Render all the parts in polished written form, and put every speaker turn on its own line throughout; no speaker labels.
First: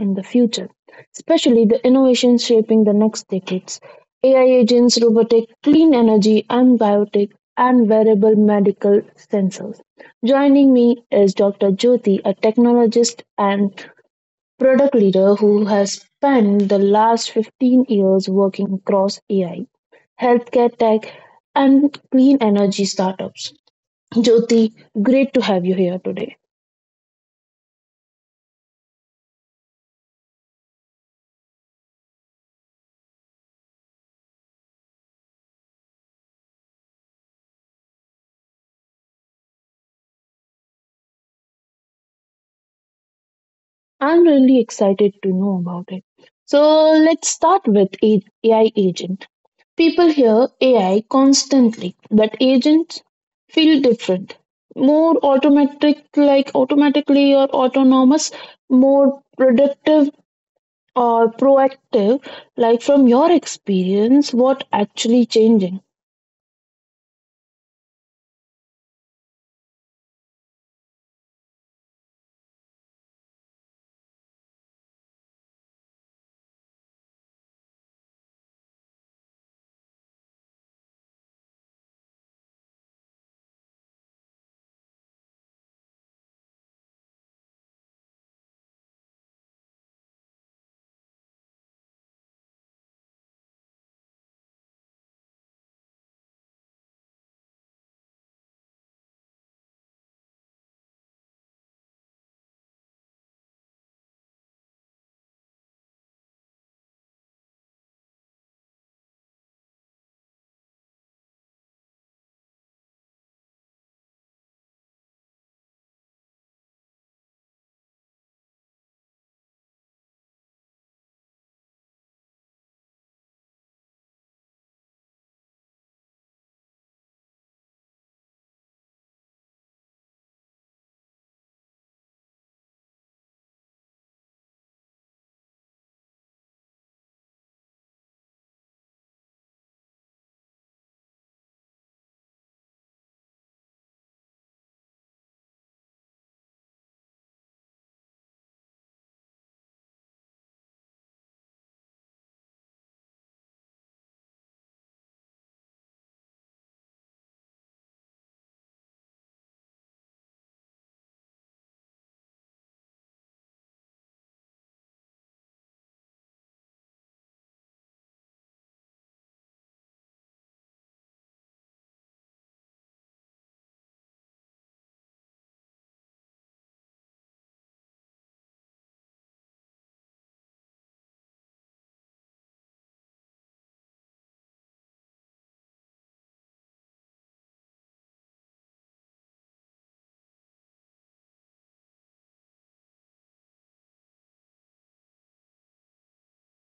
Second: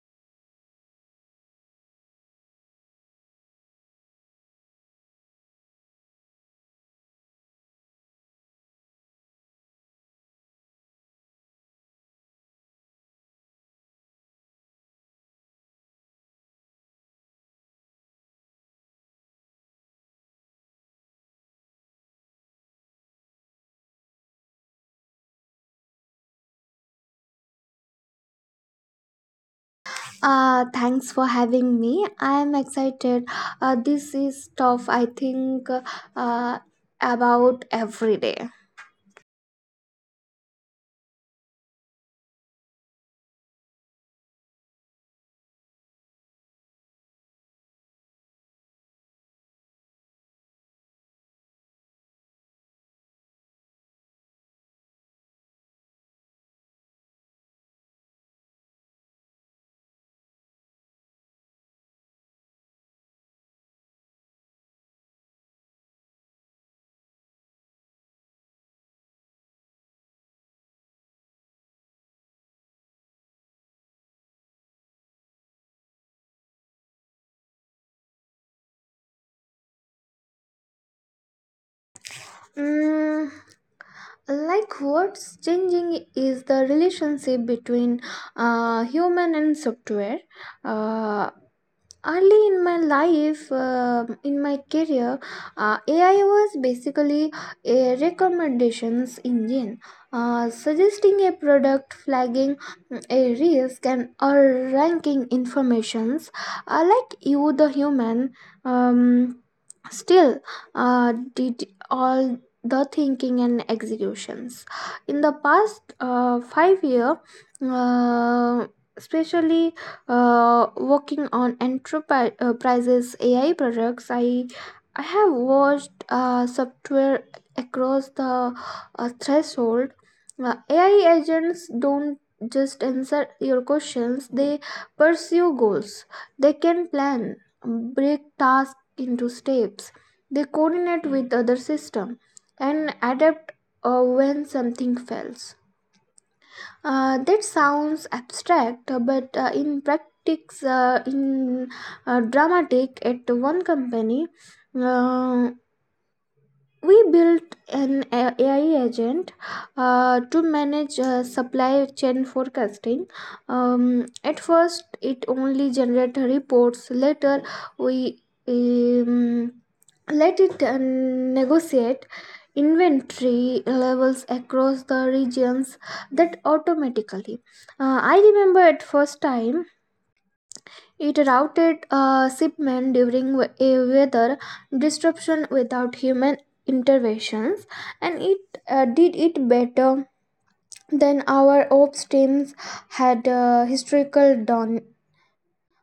in the future, especially the innovations shaping the next decades: AI agents, robotic, clean energy, and biotech, and wearable medical sensors. Joining me is Dr. Jyoti, a technologist and product leader who has spent the last 15 years working across AI, healthcare tech, and clean energy startups. Jyoti, great to have you here today.
Thanks for having me. I am excited. This is stuff I think uh, about every day.
I'm really excited to know about it. So let's start with AI agent. People hear AI constantly, but agents feel different. More automatic, like automatically or autonomous, more productive or proactive. Like from your experience, what actually changing?
Mm, like what's changing is the relationship between human and software. Uh, Early in my life in my career ai was basically a recommendations engine, suggesting a product, flagging a risk and or ranking informations, like you the human um, still did all the thinking and executions in the past 5 year, uh, especially working on enterprises AI products. I have watched software across the threshold. AI agents don't just answer your questions; they pursue goals. They can plan, break tasks into steps. They coordinate with other systems and adapt when something fails. That sounds abstract, but in practice, in dramatic. At one company, uh, we built an AI agent to manage supply chain forecasting. At first, it only generated reports. Later, we um, let it negotiate inventory levels across the regions that automatically. I remember at first time it routed a shipment during a weather disruption without human interventions, and it did it better than our ops teams had historical done.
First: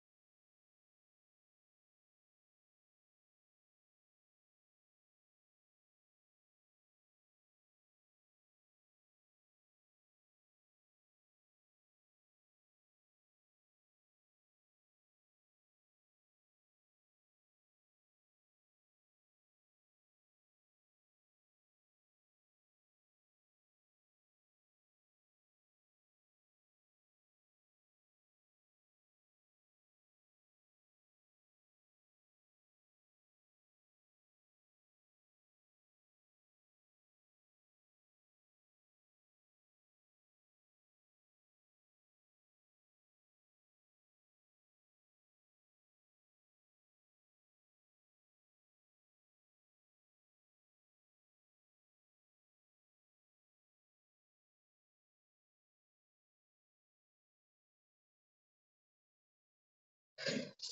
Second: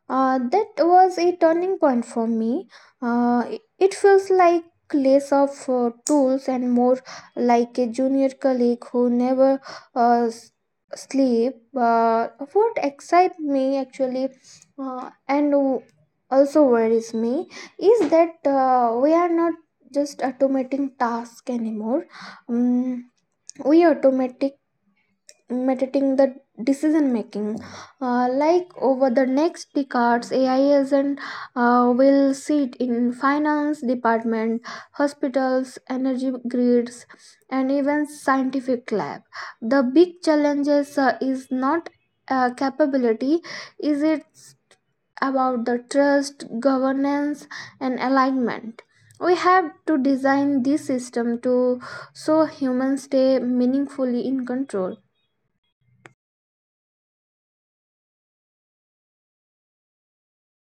That was a turning point for me. It feels like less of tools and more like a junior colleague who never uh, s- sleep. What excites me actually uh, and w- also worries me is that we are not just automating tasks anymore. Um, we automatic mediating the decision making. Like over the next decades, ai agent will sit in finance department, hospitals, energy grids, and even scientific lab. The big challenges is not capability, is it's about the trust, governance, and alignment. We have to design this system to so humans stay meaningfully in control.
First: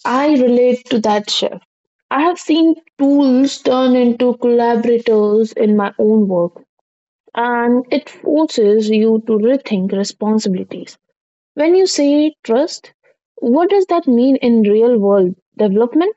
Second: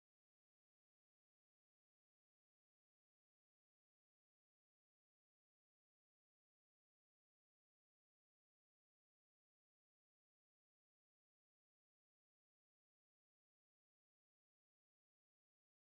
I relate to that shift. I have seen tools turn into collaborators in my own work, and it forces you to rethink responsibilities. When you say trust, what does that mean in real world development?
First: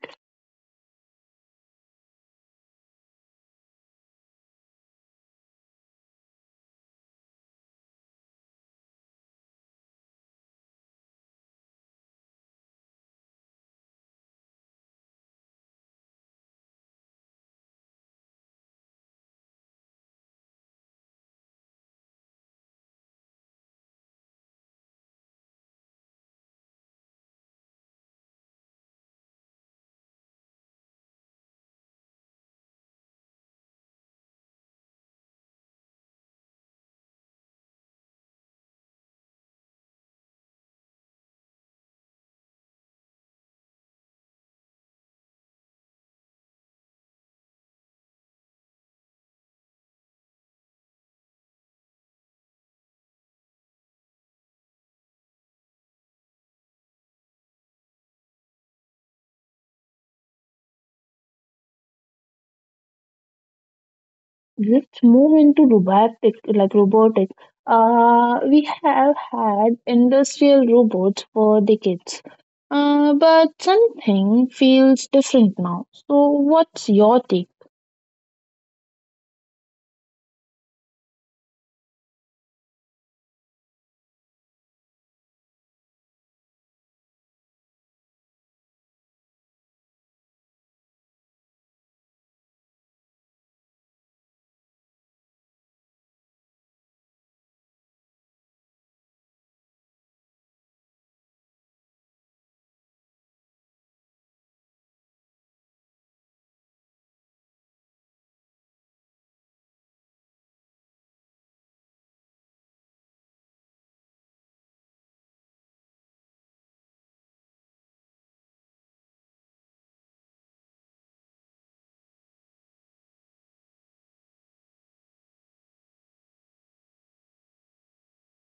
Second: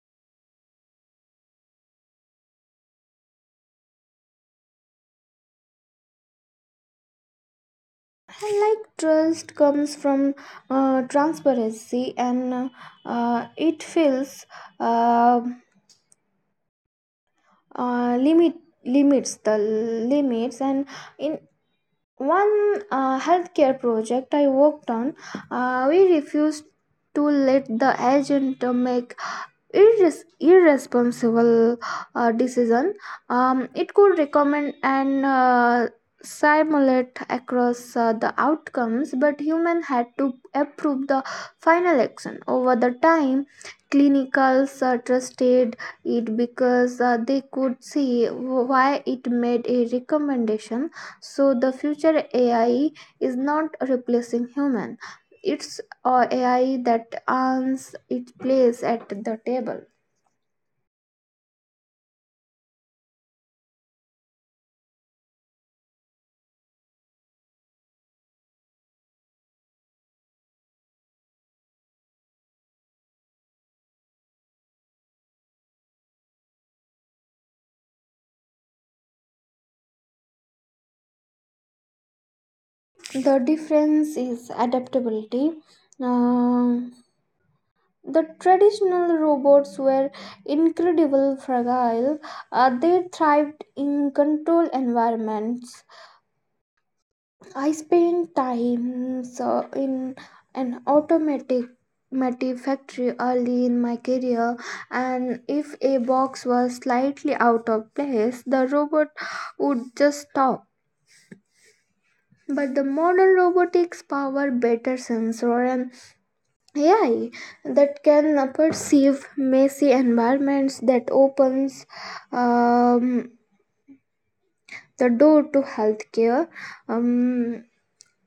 I like trust comes from transparency and it feels uh, uh, limit limits, and in one healthcare project I worked on, we refused to let the agent make irresponsible decision. Um, it could recommend and simulate across the outcomes, but human had to approve the final action. Over the time, clinicals trusted it because they could see why it made a recommendation. So the future AI is not replacing human; it's or AI that earns its place at the table.
Let's move into robotic, like robotic. We have had industrial robots for decades, but something feels different now. So, what's your take?
The difference is adaptability. Um, the traditional robots were incredibly fragile. They thrived in controlled environments. I spent time so in an automatic automotive factory early in my career, and if a box was slightly out of place the robot would just stop. But the modern robotics power better sensor and AI that can perceive messy environments. That opens um, the door to healthcare, um,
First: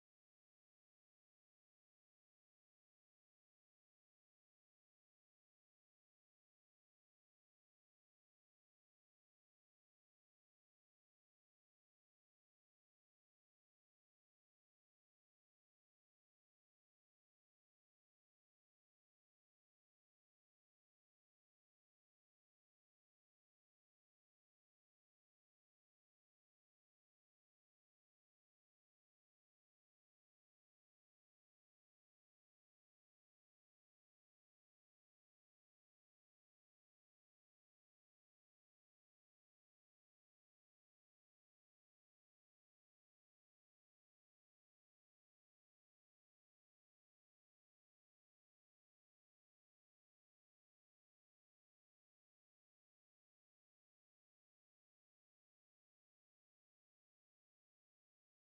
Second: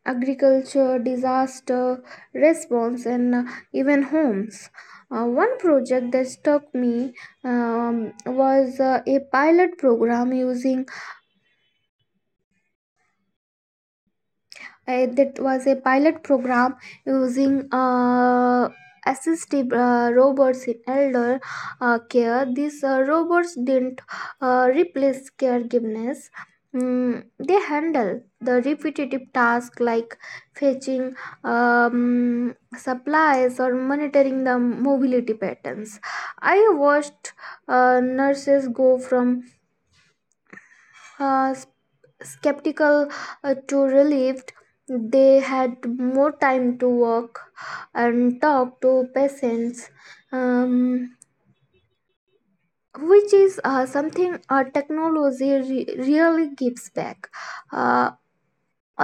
agriculture, disaster response, and even homes. One project that struck me was a pilot program using that was a pilot program using assistive robots in elder care. These robots didn't replace caregivers. They handle the repetitive tasks like fetching supplies or monitoring the mobility patterns. I watched nurses go from uh, skeptical to relieved. They had more time to work and talk to patients, um, which is something technology really gives back. Uh,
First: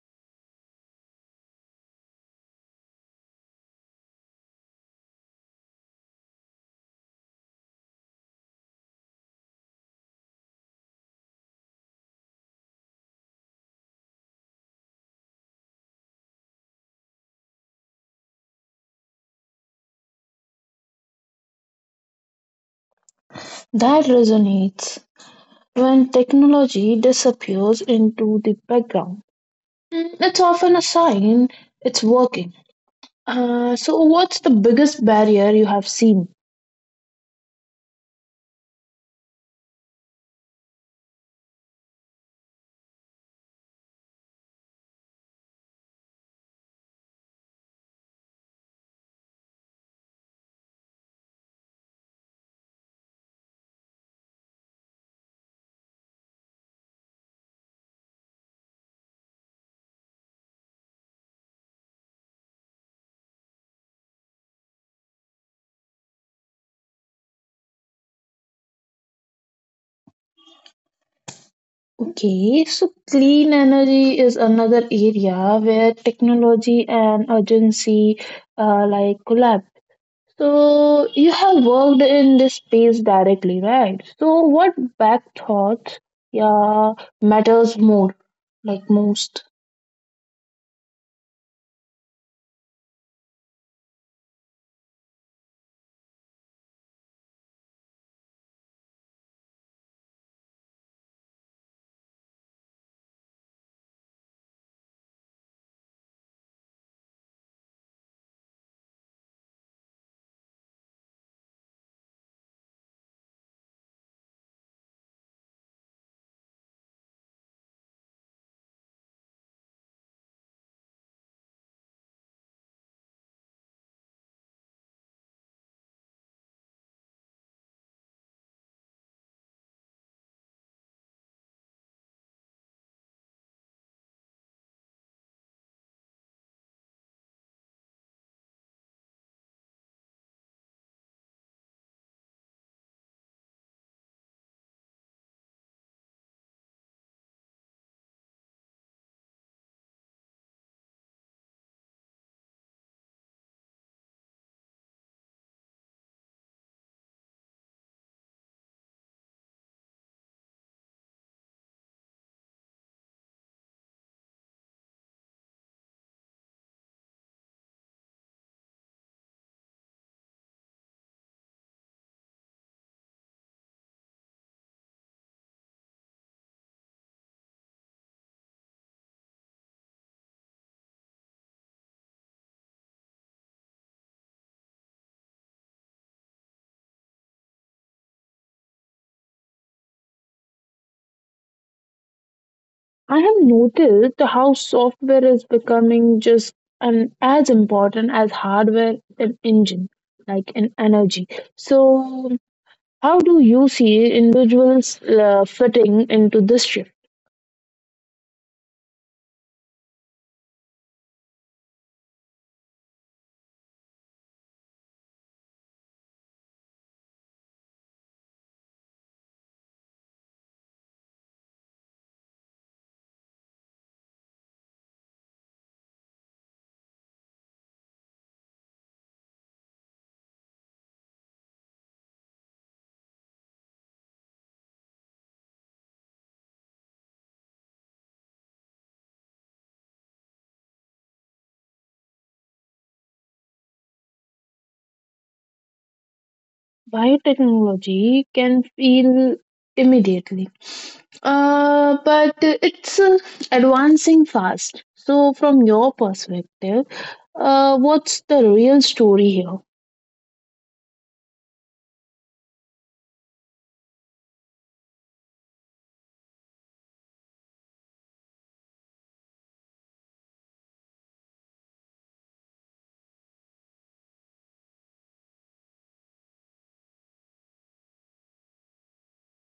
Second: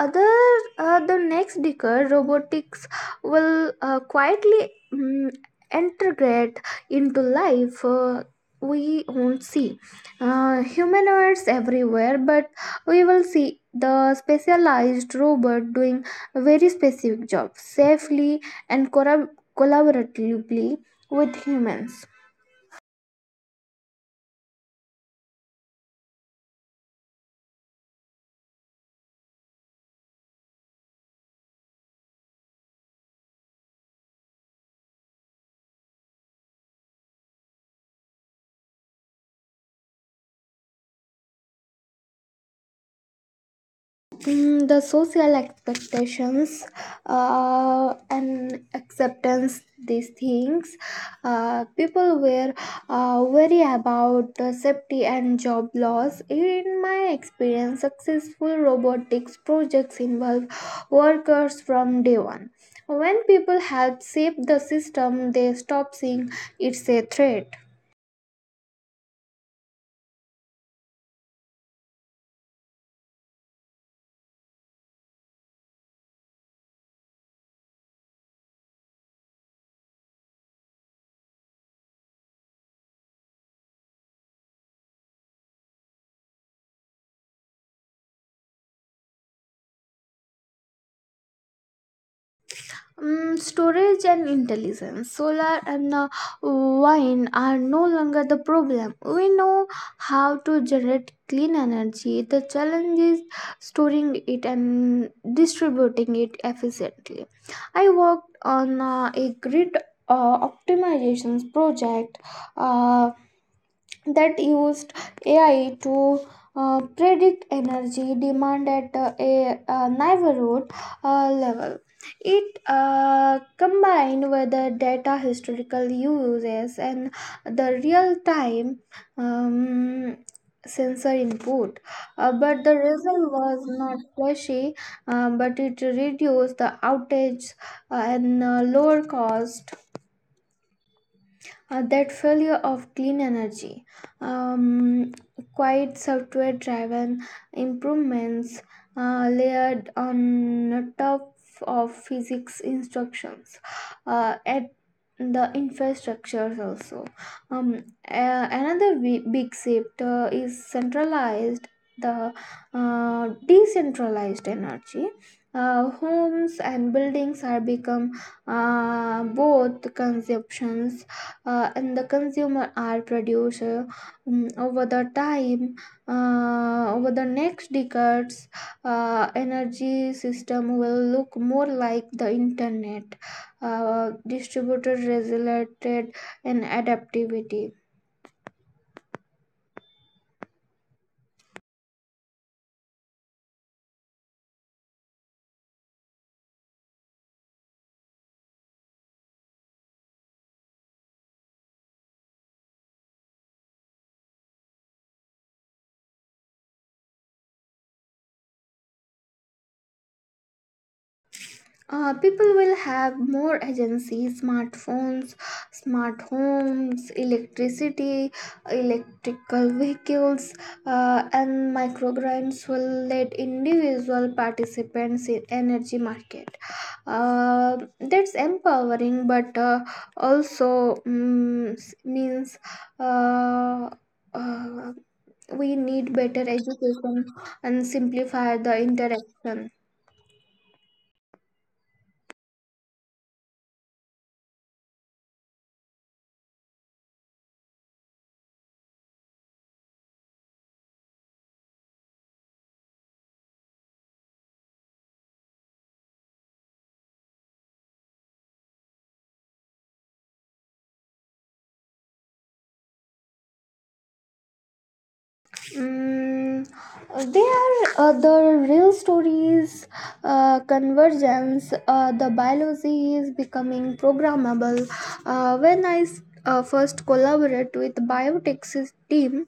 other The next decade robotics will quietly integrate into life. We won't see humanoids everywhere, but we will see the specialized robot doing very specific jobs safely and collaboratively with humans.
That resonates. When technology disappears into the background, It's often a sign it's working. So, what's the biggest barrier you have seen?
The social expectations and acceptance these things, people were worry about safety and job loss. In my experience, successful robotics projects involve workers from day 1. When people help shape the system, they stop seeing it's a threat.
Okay, so clean energy is another area where technology and urgency like collab. So, you have worked in this space directly, right? So, what back thoughts, yeah, matters more, like most?
Storage and intelligence. Solar and wind are no longer the problem. We know how to generate clean energy. The challenge is storing it and distributing it efficiently. I worked on a grid optimizations project Uh, that used AI to predict energy demand at a neighborhood level. It combined with the data historical uses and the real time um, sensor input. But the result was not flashy, but it reduced the outage and lower cost. That failure of clean energy, um, quite software driven improvements layered on top of physics instructions at the infrastructure also. Another big shift is centralized the decentralized energy. Homes and buildings are become both consumptions and the consumer are produced over the time. Over the next decades, energy system will look more like the internet, distributed, regulated, and adaptivity.
I have noticed how software is becoming just an as important as hardware in engine, like in energy. So, how do you see individuals fitting into this shift?
People will have more agency. Smartphones, smart homes, electricity, electrical vehicles, and microgrids will let individual participants in energy market. That's empowering, but means uh, uh, we need better education and simplify the interaction.
Biotechnology can feel immediately, but it's advancing fast. So, from your perspective, what's the real story here?
They are the real stories convergence. The biology is becoming programmable. When I first collaborated with biotech's team,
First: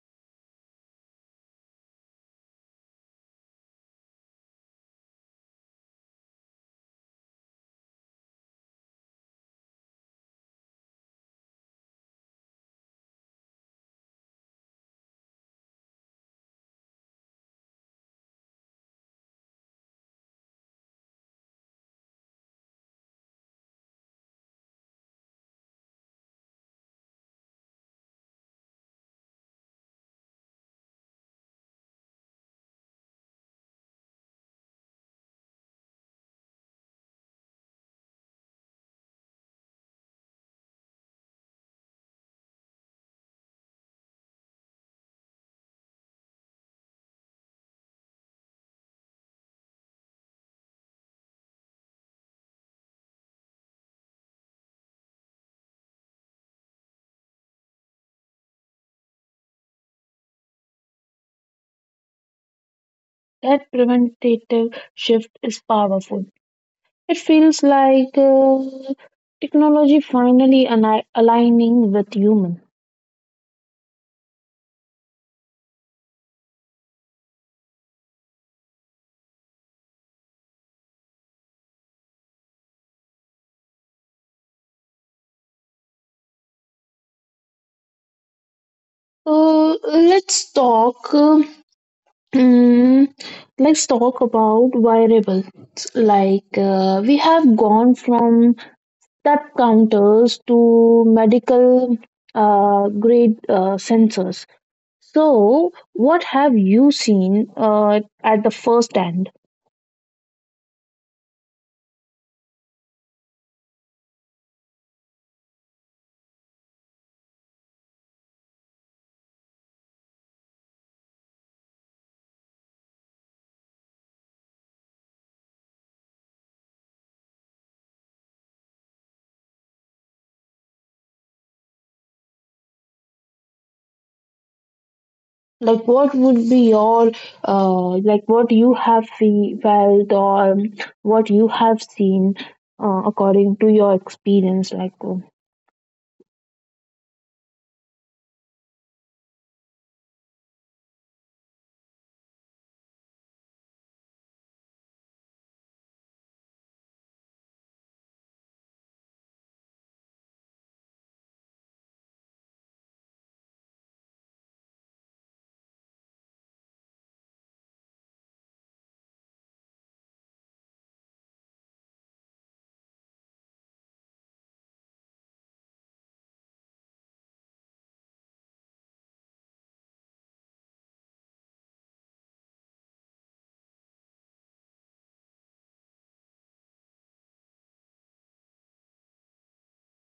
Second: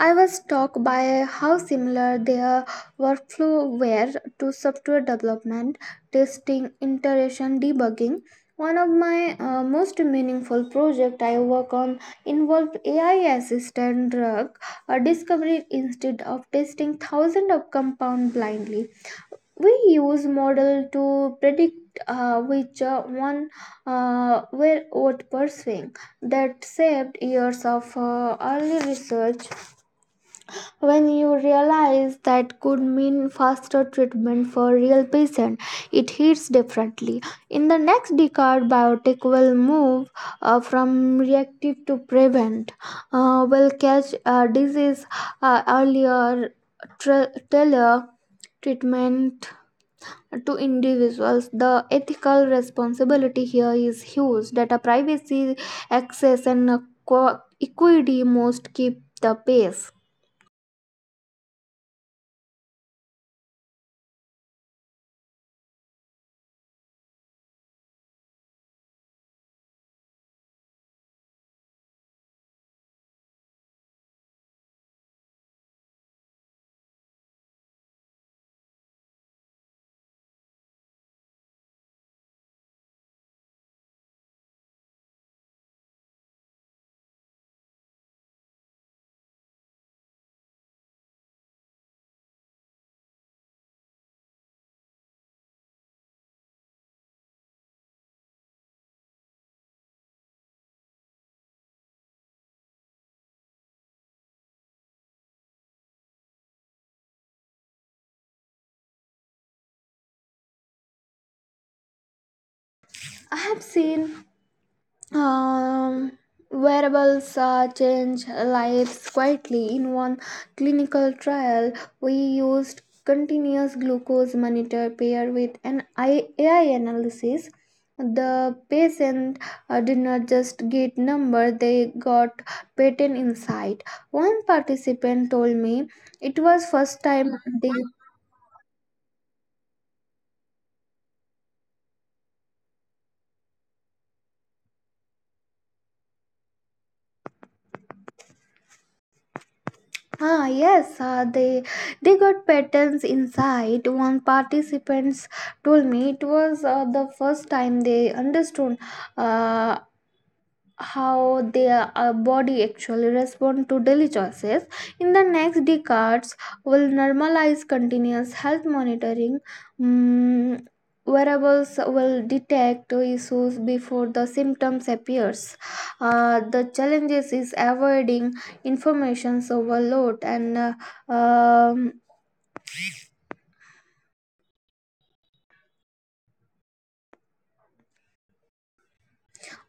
I was struck by how similar their workflow were to software development, testing, iteration, debugging. One of my most meaningful projects I work on involved AI-assisted drug discovery. Instead of testing thousands of compounds blindly, we use model to predict which one were worth pursuing. That saved years of early research. When you realize that could mean faster treatment for real patient, it hits differently. In the next decade, biotech will move from reactive to prevent. Will catch disease earlier, tailor treatment to individuals. The ethical responsibility here is huge: data privacy, access, and equity must keep the pace.
That preventative shift is powerful. It feels like technology finally aligning with human. Uh, let's talk. Mm, let's talk about variables. Like we have gone from tap counters to medical grade sensors. So, what have you seen at the first hand?
I have seen um, wearables change lives quietly. In one clinical trial, we used continuous glucose monitor paired with an AI analysis. The patient did not just get number; they got pattern insight. One participant
Like,
told
what would
me
be
it
your,
was first time they.
like, what you have felt or what you have seen according to your experience? Like,
Ah, yes, they got patterns inside. One participants told me it was the first time they understood uh, how their body actually respond to daily choices. In the next decades, will normalize continuous health monitoring. mm, Wearables will detect issues before the symptoms appears. The challenges is avoiding information overload and um,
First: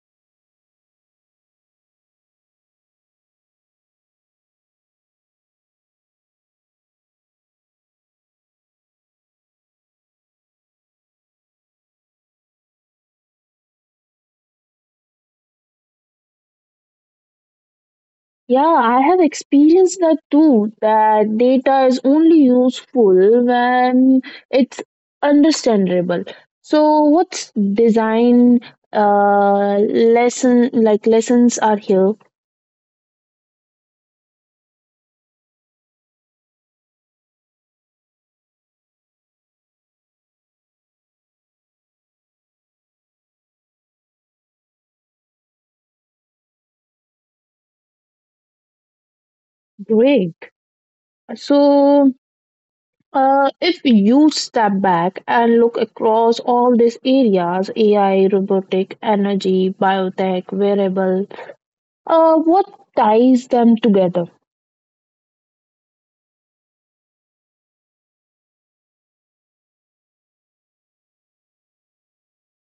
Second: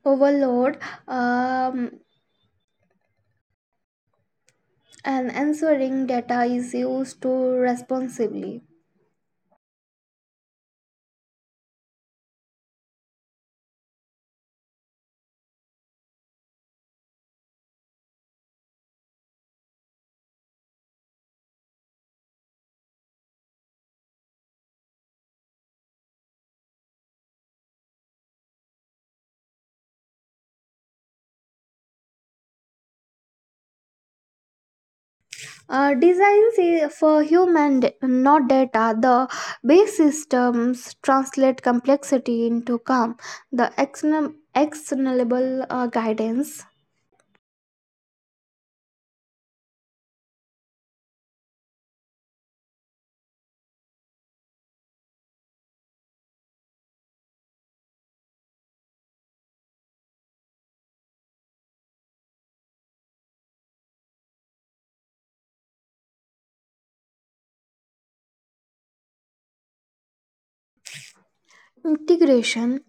overload um, and ensuring data is used to responsibly.
yeah, I have experienced that too, that data is only useful when it's understandable. So, what's design lesson, like, lessons are here?
Designs for human, not data. The base systems translate complexity into calm. The externalable guidance
Great. So, if you step back and look across all these areas — AI, robotic, energy, biotech, wearable — what ties them together?
integration.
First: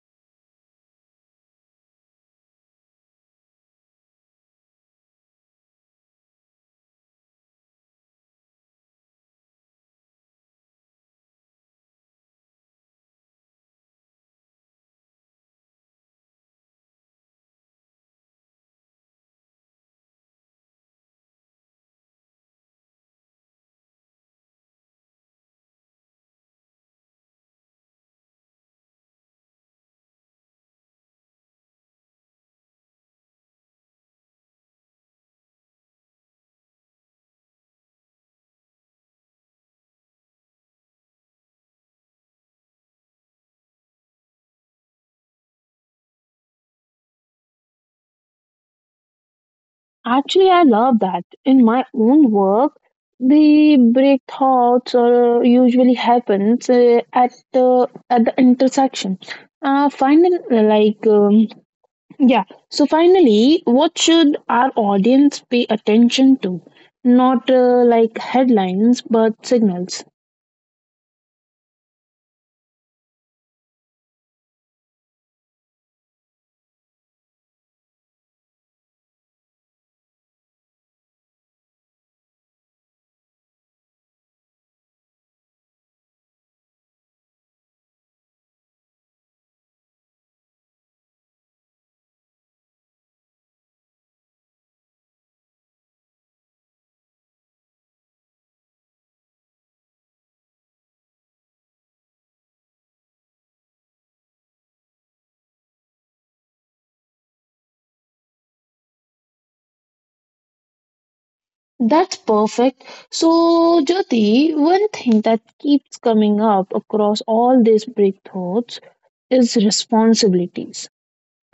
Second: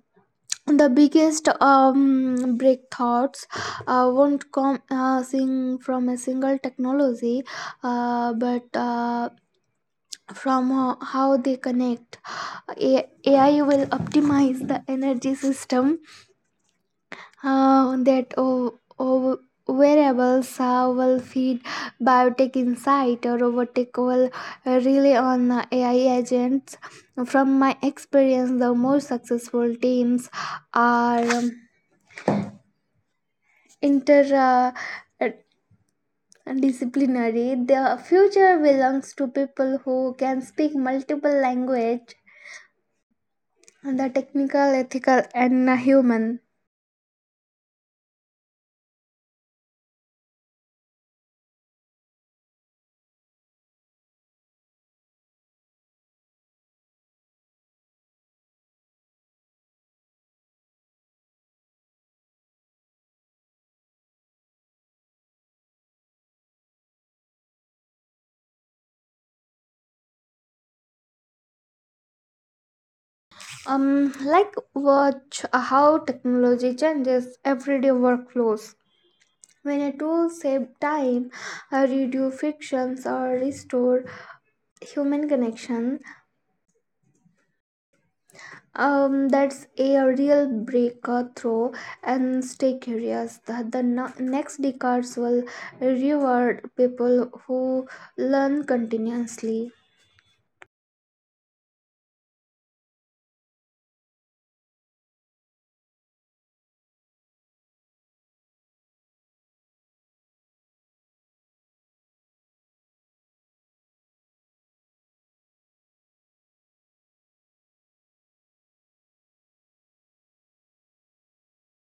The biggest breakthroughs won't come sing from a single technology, but from how they connect. AI will optimize the energy system uh, that o- o- variables will feed biotech insight, or robotic will rely on AI agents. From my experience, the more successful teams are inter. Uh, uh, Disciplinary, the future belongs to people who can speak multiple language: the technical, ethical, and human.
Actually, I love that. In my own work, the break thoughts usually happens at the intersection. Finding like yeah. So finally, what should our audience pay attention to? Not like headlines, but signals.
Like watch how technology changes everyday workflows. When a tool save time, reduce frictions, or restore human connection, that's a real breakthrough. And stay curious. The next decades will reward people who learn continuously.
That's perfect. So, Jyoti, one thing that keeps coming up across all these breakthroughs is responsibilities.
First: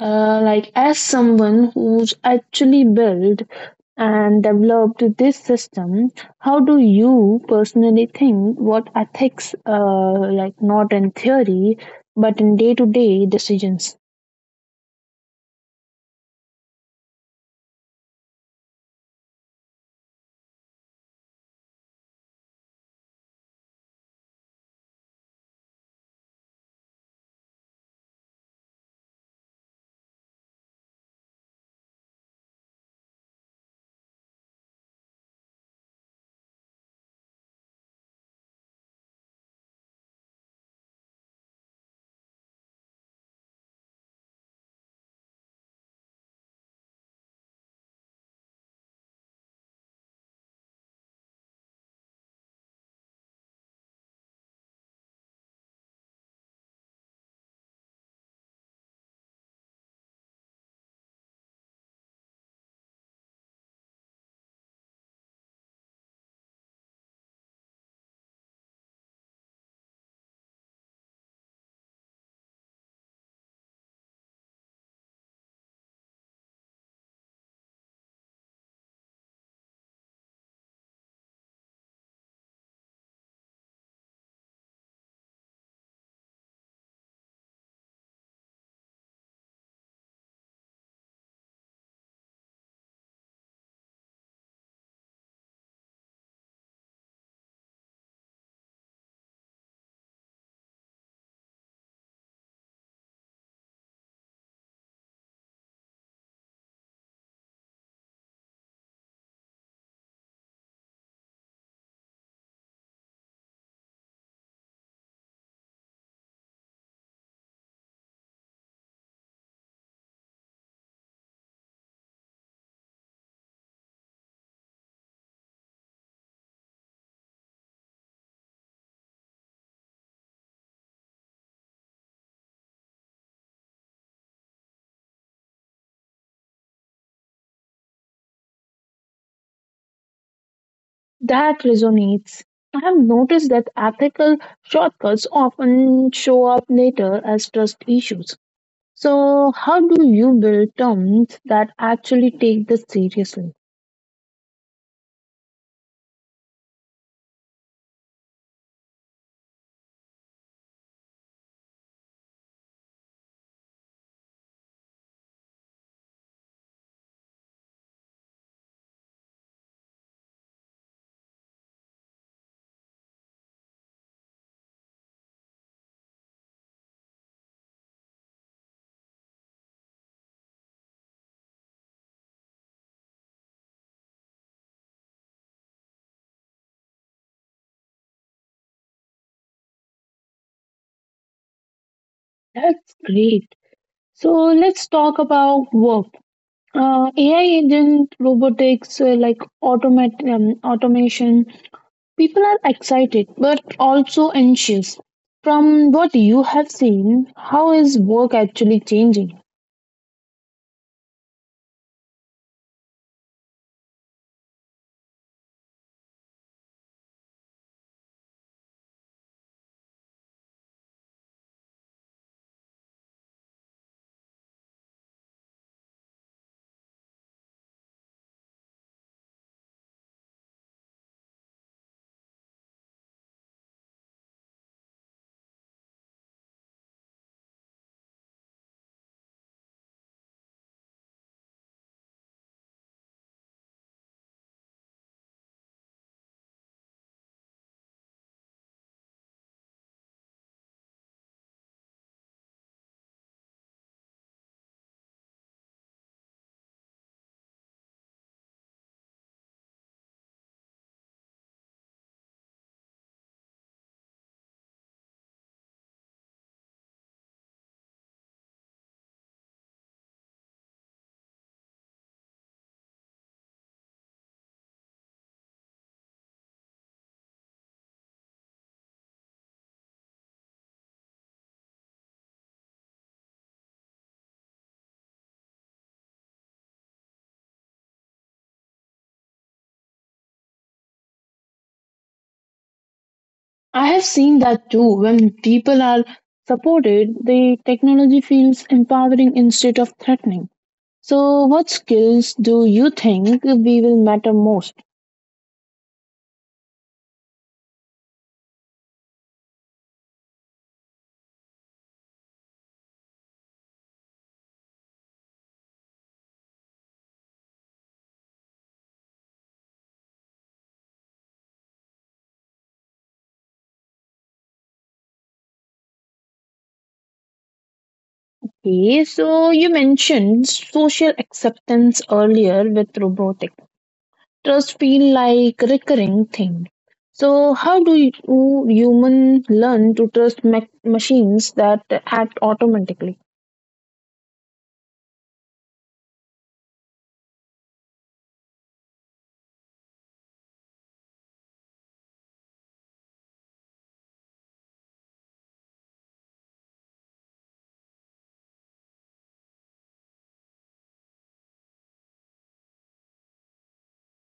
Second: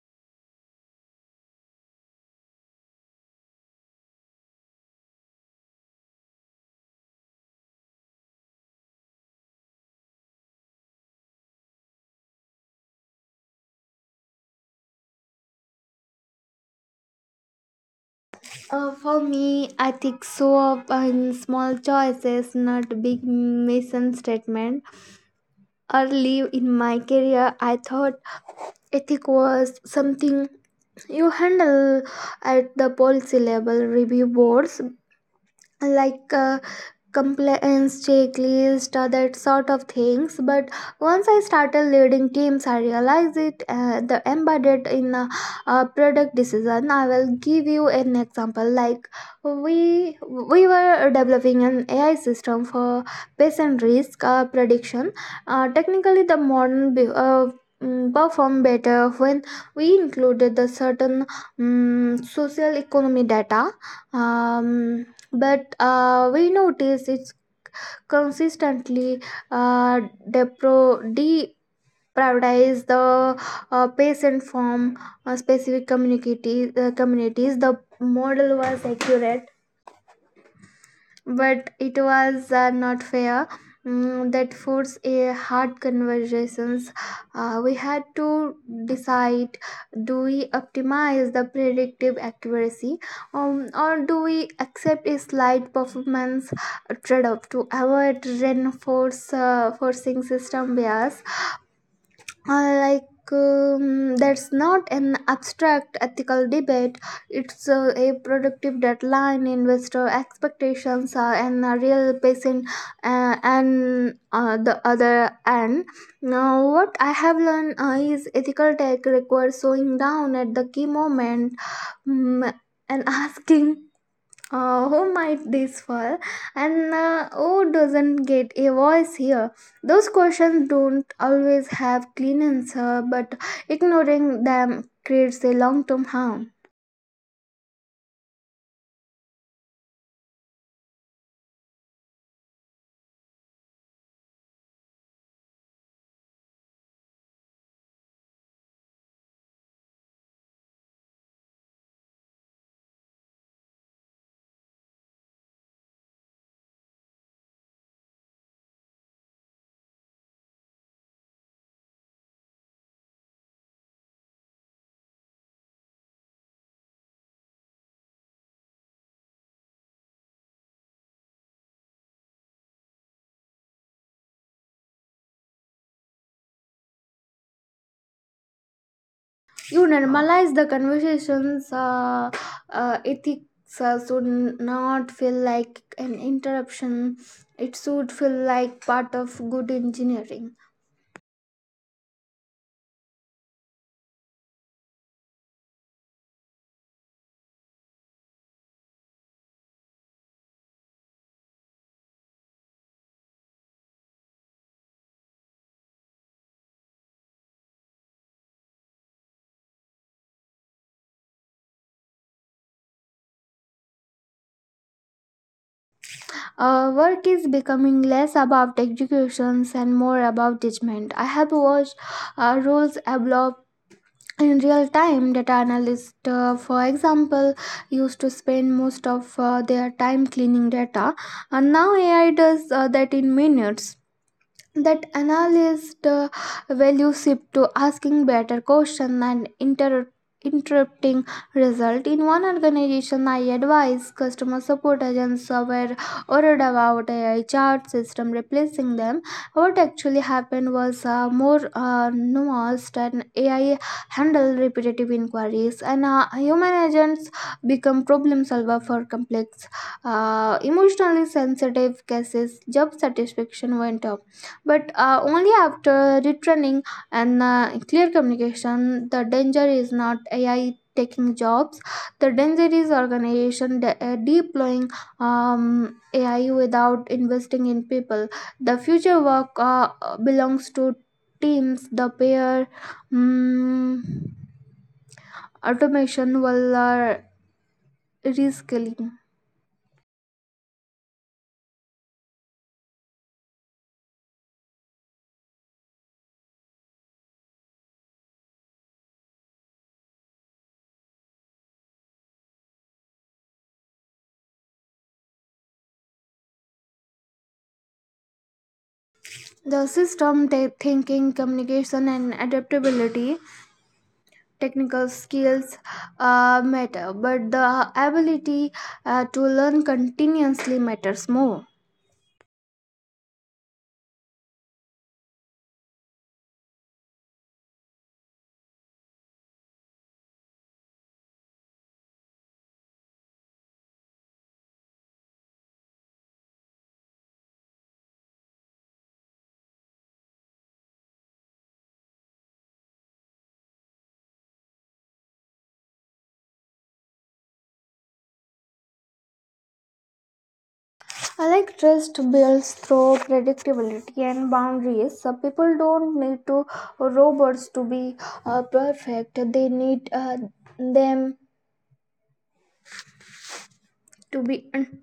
Like as someone who's actually built and developed this system, how do you personally think what ethics, like not in theory, but in day-to-day decisions?
For me, I think so up in small choices, not big mission statement. Early in my career, I thought ethic was something you handle at the policy level review boards, like compliance checklist or that sort of things. But once I started leading teams, I realized it the embedded in a, product decision. I will give you an example. Like we were developing an ai system for patient risk prediction. Technically, the model performed better when we included the certain social economy data, um, but we notice it's consistently uh, depro- deprioritize the patient from specific communities. The model was accurate but it was not fair. That forced a hard conversations. We had to decide, do we optimize the predictive accuracy, or do we accept a slight performance trade-off to avoid reinforce forcing system bias? uh, like that's not an abstract ethical debate, it's a productive deadline, investor expectations, and a real patient and the other end. Now what I have learned is ethical tech requires slowing down at the key moment, mm, and asking, who might this fall and who doesn't get a voice here? Those questions don't always have clean answer, but ignoring them creates a long-term harm.
That resonates. I have noticed that ethical shortcuts often show up later as trust issues. So, how do you build terms that actually take this seriously?
You normalize the conversations. Ethics should not feel like an interruption, it should feel like part of good engineering.
That's great. So, let's talk about work. AI agent, robotics, like automation, people are excited but also anxious. From what you have seen, how is work actually changing?
Work is becoming less about executions and more about judgment. I have watched roles evolve in real time. Data analysts, for example, used to spend most of their time cleaning data, and now AI does that in minutes. That analyst value shift to asking better question and interrupting result. In one organization I advised, customer support agents were worried about ai chat system replacing them. What actually happened was more nuanced, and ai handled repetitive inquiries and human agents become problem solver for complex emotionally sensitive cases. Job satisfaction went up, but only after retraining and clear communication. The danger is not ai taking jobs, the danger is organization deploying um, ai without investing in people. The future work belongs to teams the pair um, automation will reskilling.
I have seen that too. When people are supported, the technology feels empowering instead of threatening. So, what skills do you think we will matter most?
The system thinking, communication, and adaptability. Technical skills matter, but the ability to learn continuously matters more.
Okay, so you mentioned social acceptance earlier with robotics. Trust feel like recurring thing. So how do you human learn to trust machines that act automatically?
I like trust builds through predictability and boundaries. So people don't need to robots to be perfect, they need them to be un-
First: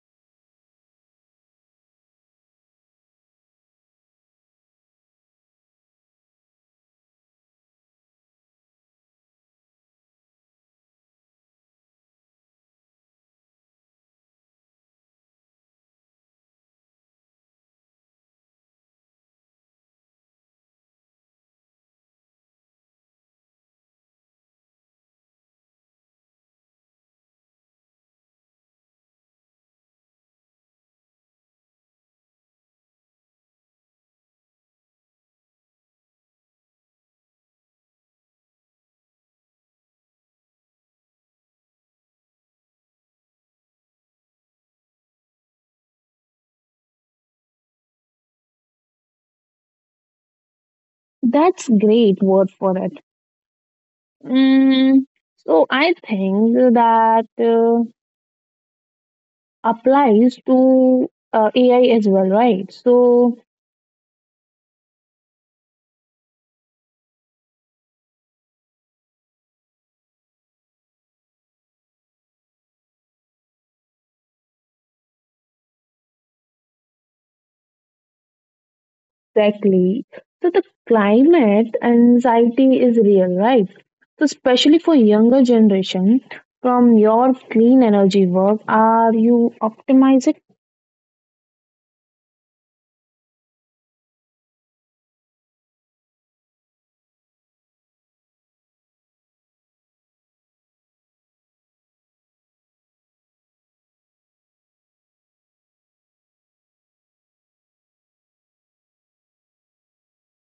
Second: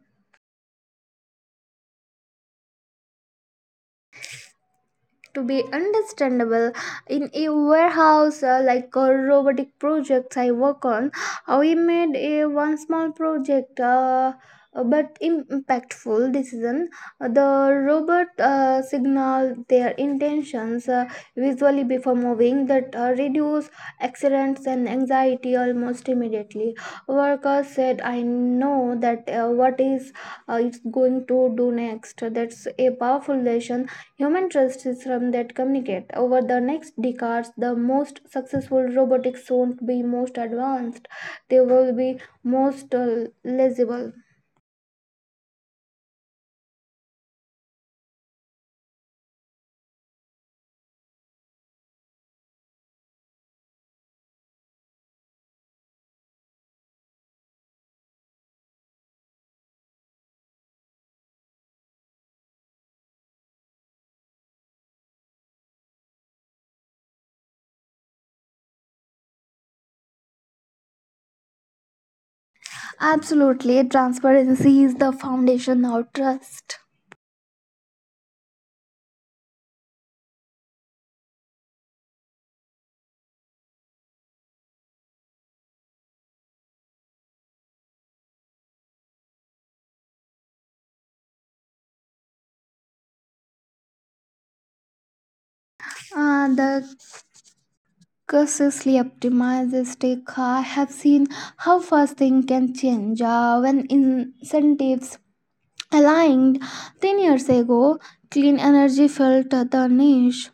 to be understandable. In a warehouse like a robotic projects I work on, we made a one small project, but impactful decision. The robot signaled their intentions visually before moving. That reduce accidents and anxiety almost immediately. Workers said, I know that what is it's going to do next. That's a powerful lesson. Human trust systems that communicate. Over the next decades, the most successful robotics won't be most advanced. They will be most legible.
That's great word for it. Mm, so I think that applies to AI as well, right? So
Absolutely, transparency is the foundation of trust.
exactly. So the climate anxiety is real, right? So especially for younger generation, from your clean energy work, are you optimizing?
The cautiously optimized take. I have seen how fast things can change when incentives aligned 10 years ago. Clean energy felt the niche.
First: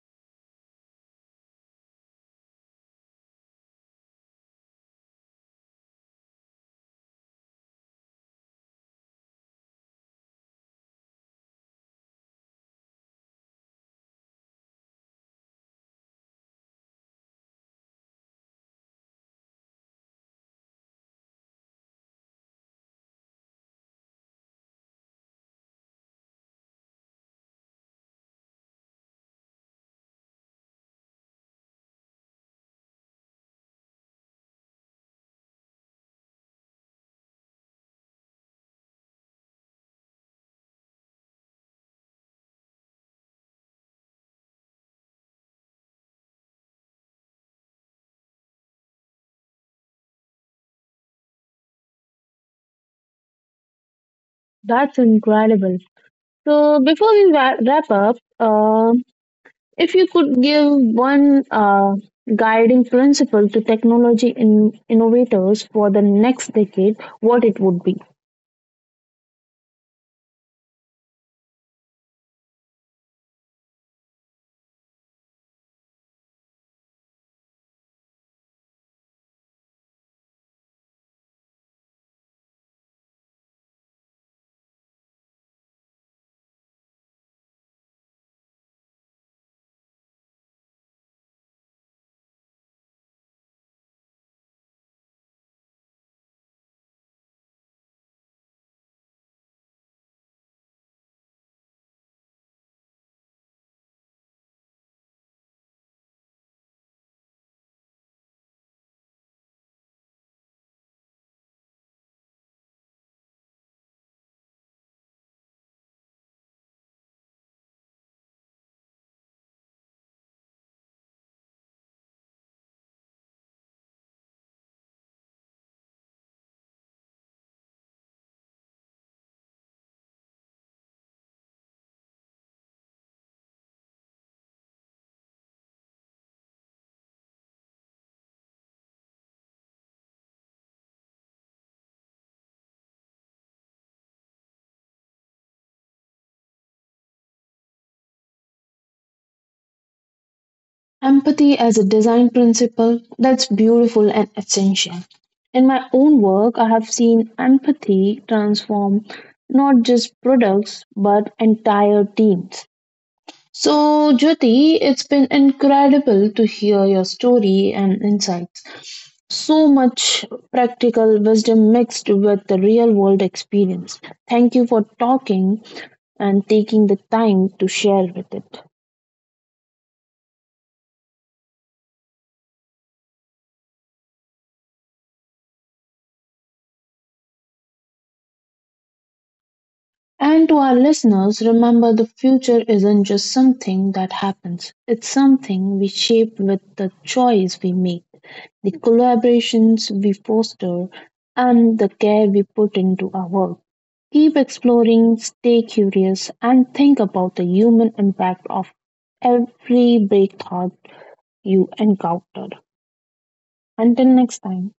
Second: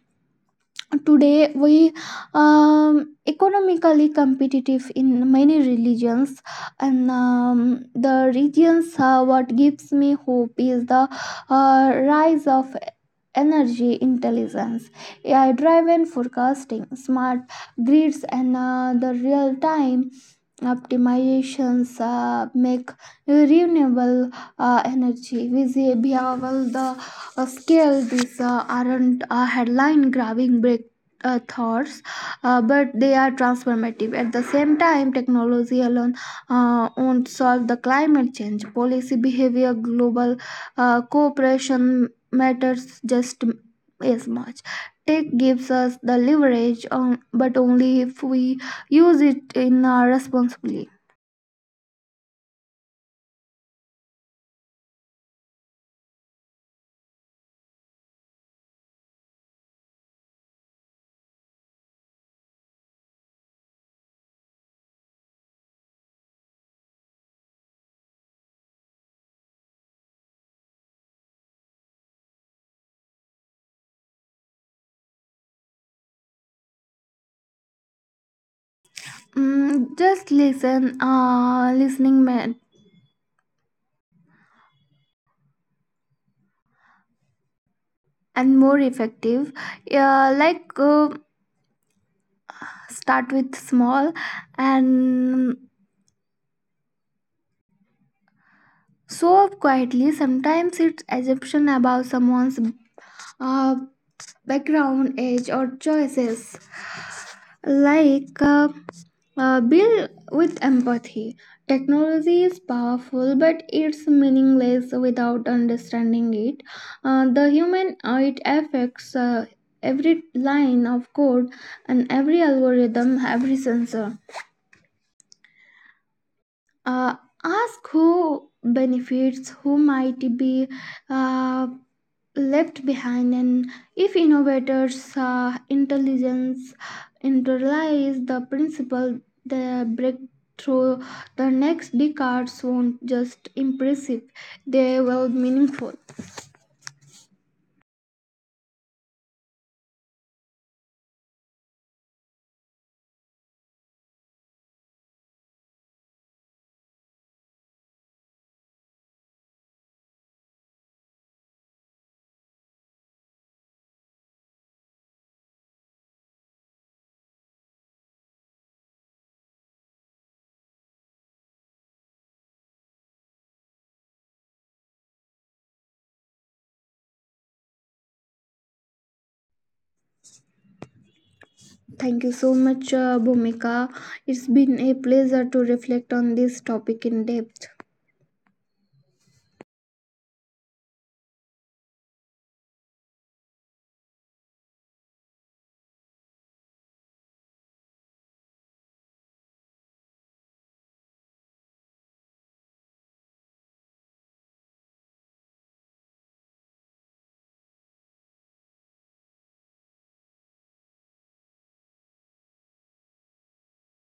Today, we economically competitive in many religions, and the regions. What gives me hope is the rise of energy intelligence, AI-driven forecasting, smart grids, and the real-time optimizations make renewable energy visible. The scale these aren't headline-grabbing breakthroughs thoughts, but they are transformative. At the same time, technology alone won't solve the climate change. Policy, behavior, global cooperation matters just as much. Tech gives us the leverage, on, but only if we use it in a responsibly.
That's incredible. So before we wrap up, if you could give one guiding principle to technology in innovators for the next decade, what it would be?
Just listen, listening man, and more effective. Yeah, like start with small, and so quietly, sometimes it's assumption about someone's uh, background, age, or choices. Like uh, Bill with empathy. Technology is powerful, but it's meaningless without understanding it. The human it affects every line of code and every algorithm, every sensor. Uh, Ask who benefits, who might be Uh, left behind. And if innovators intelligence internalize the principle, the breakthrough, the next decades won't just impressive, they will meaningful.
Empathy as a design principle, that's beautiful and essential. In my own work, I have seen empathy transform not just products but entire teams. So, Jyoti, it's been incredible to hear your story and insights. So much practical wisdom mixed with the real world experience. Thank you for talking and taking the time to share with it.
Thank you so much bhumika, it's been a pleasure to reflect on this topic in depth.
And to our listeners, remember the future isn't just something that happens, it's something we shape with the choice we make, the collaborations we foster, and the care we put into our work. Keep exploring, stay curious, and think about the human impact of every breakthrough you encounter. Until next time.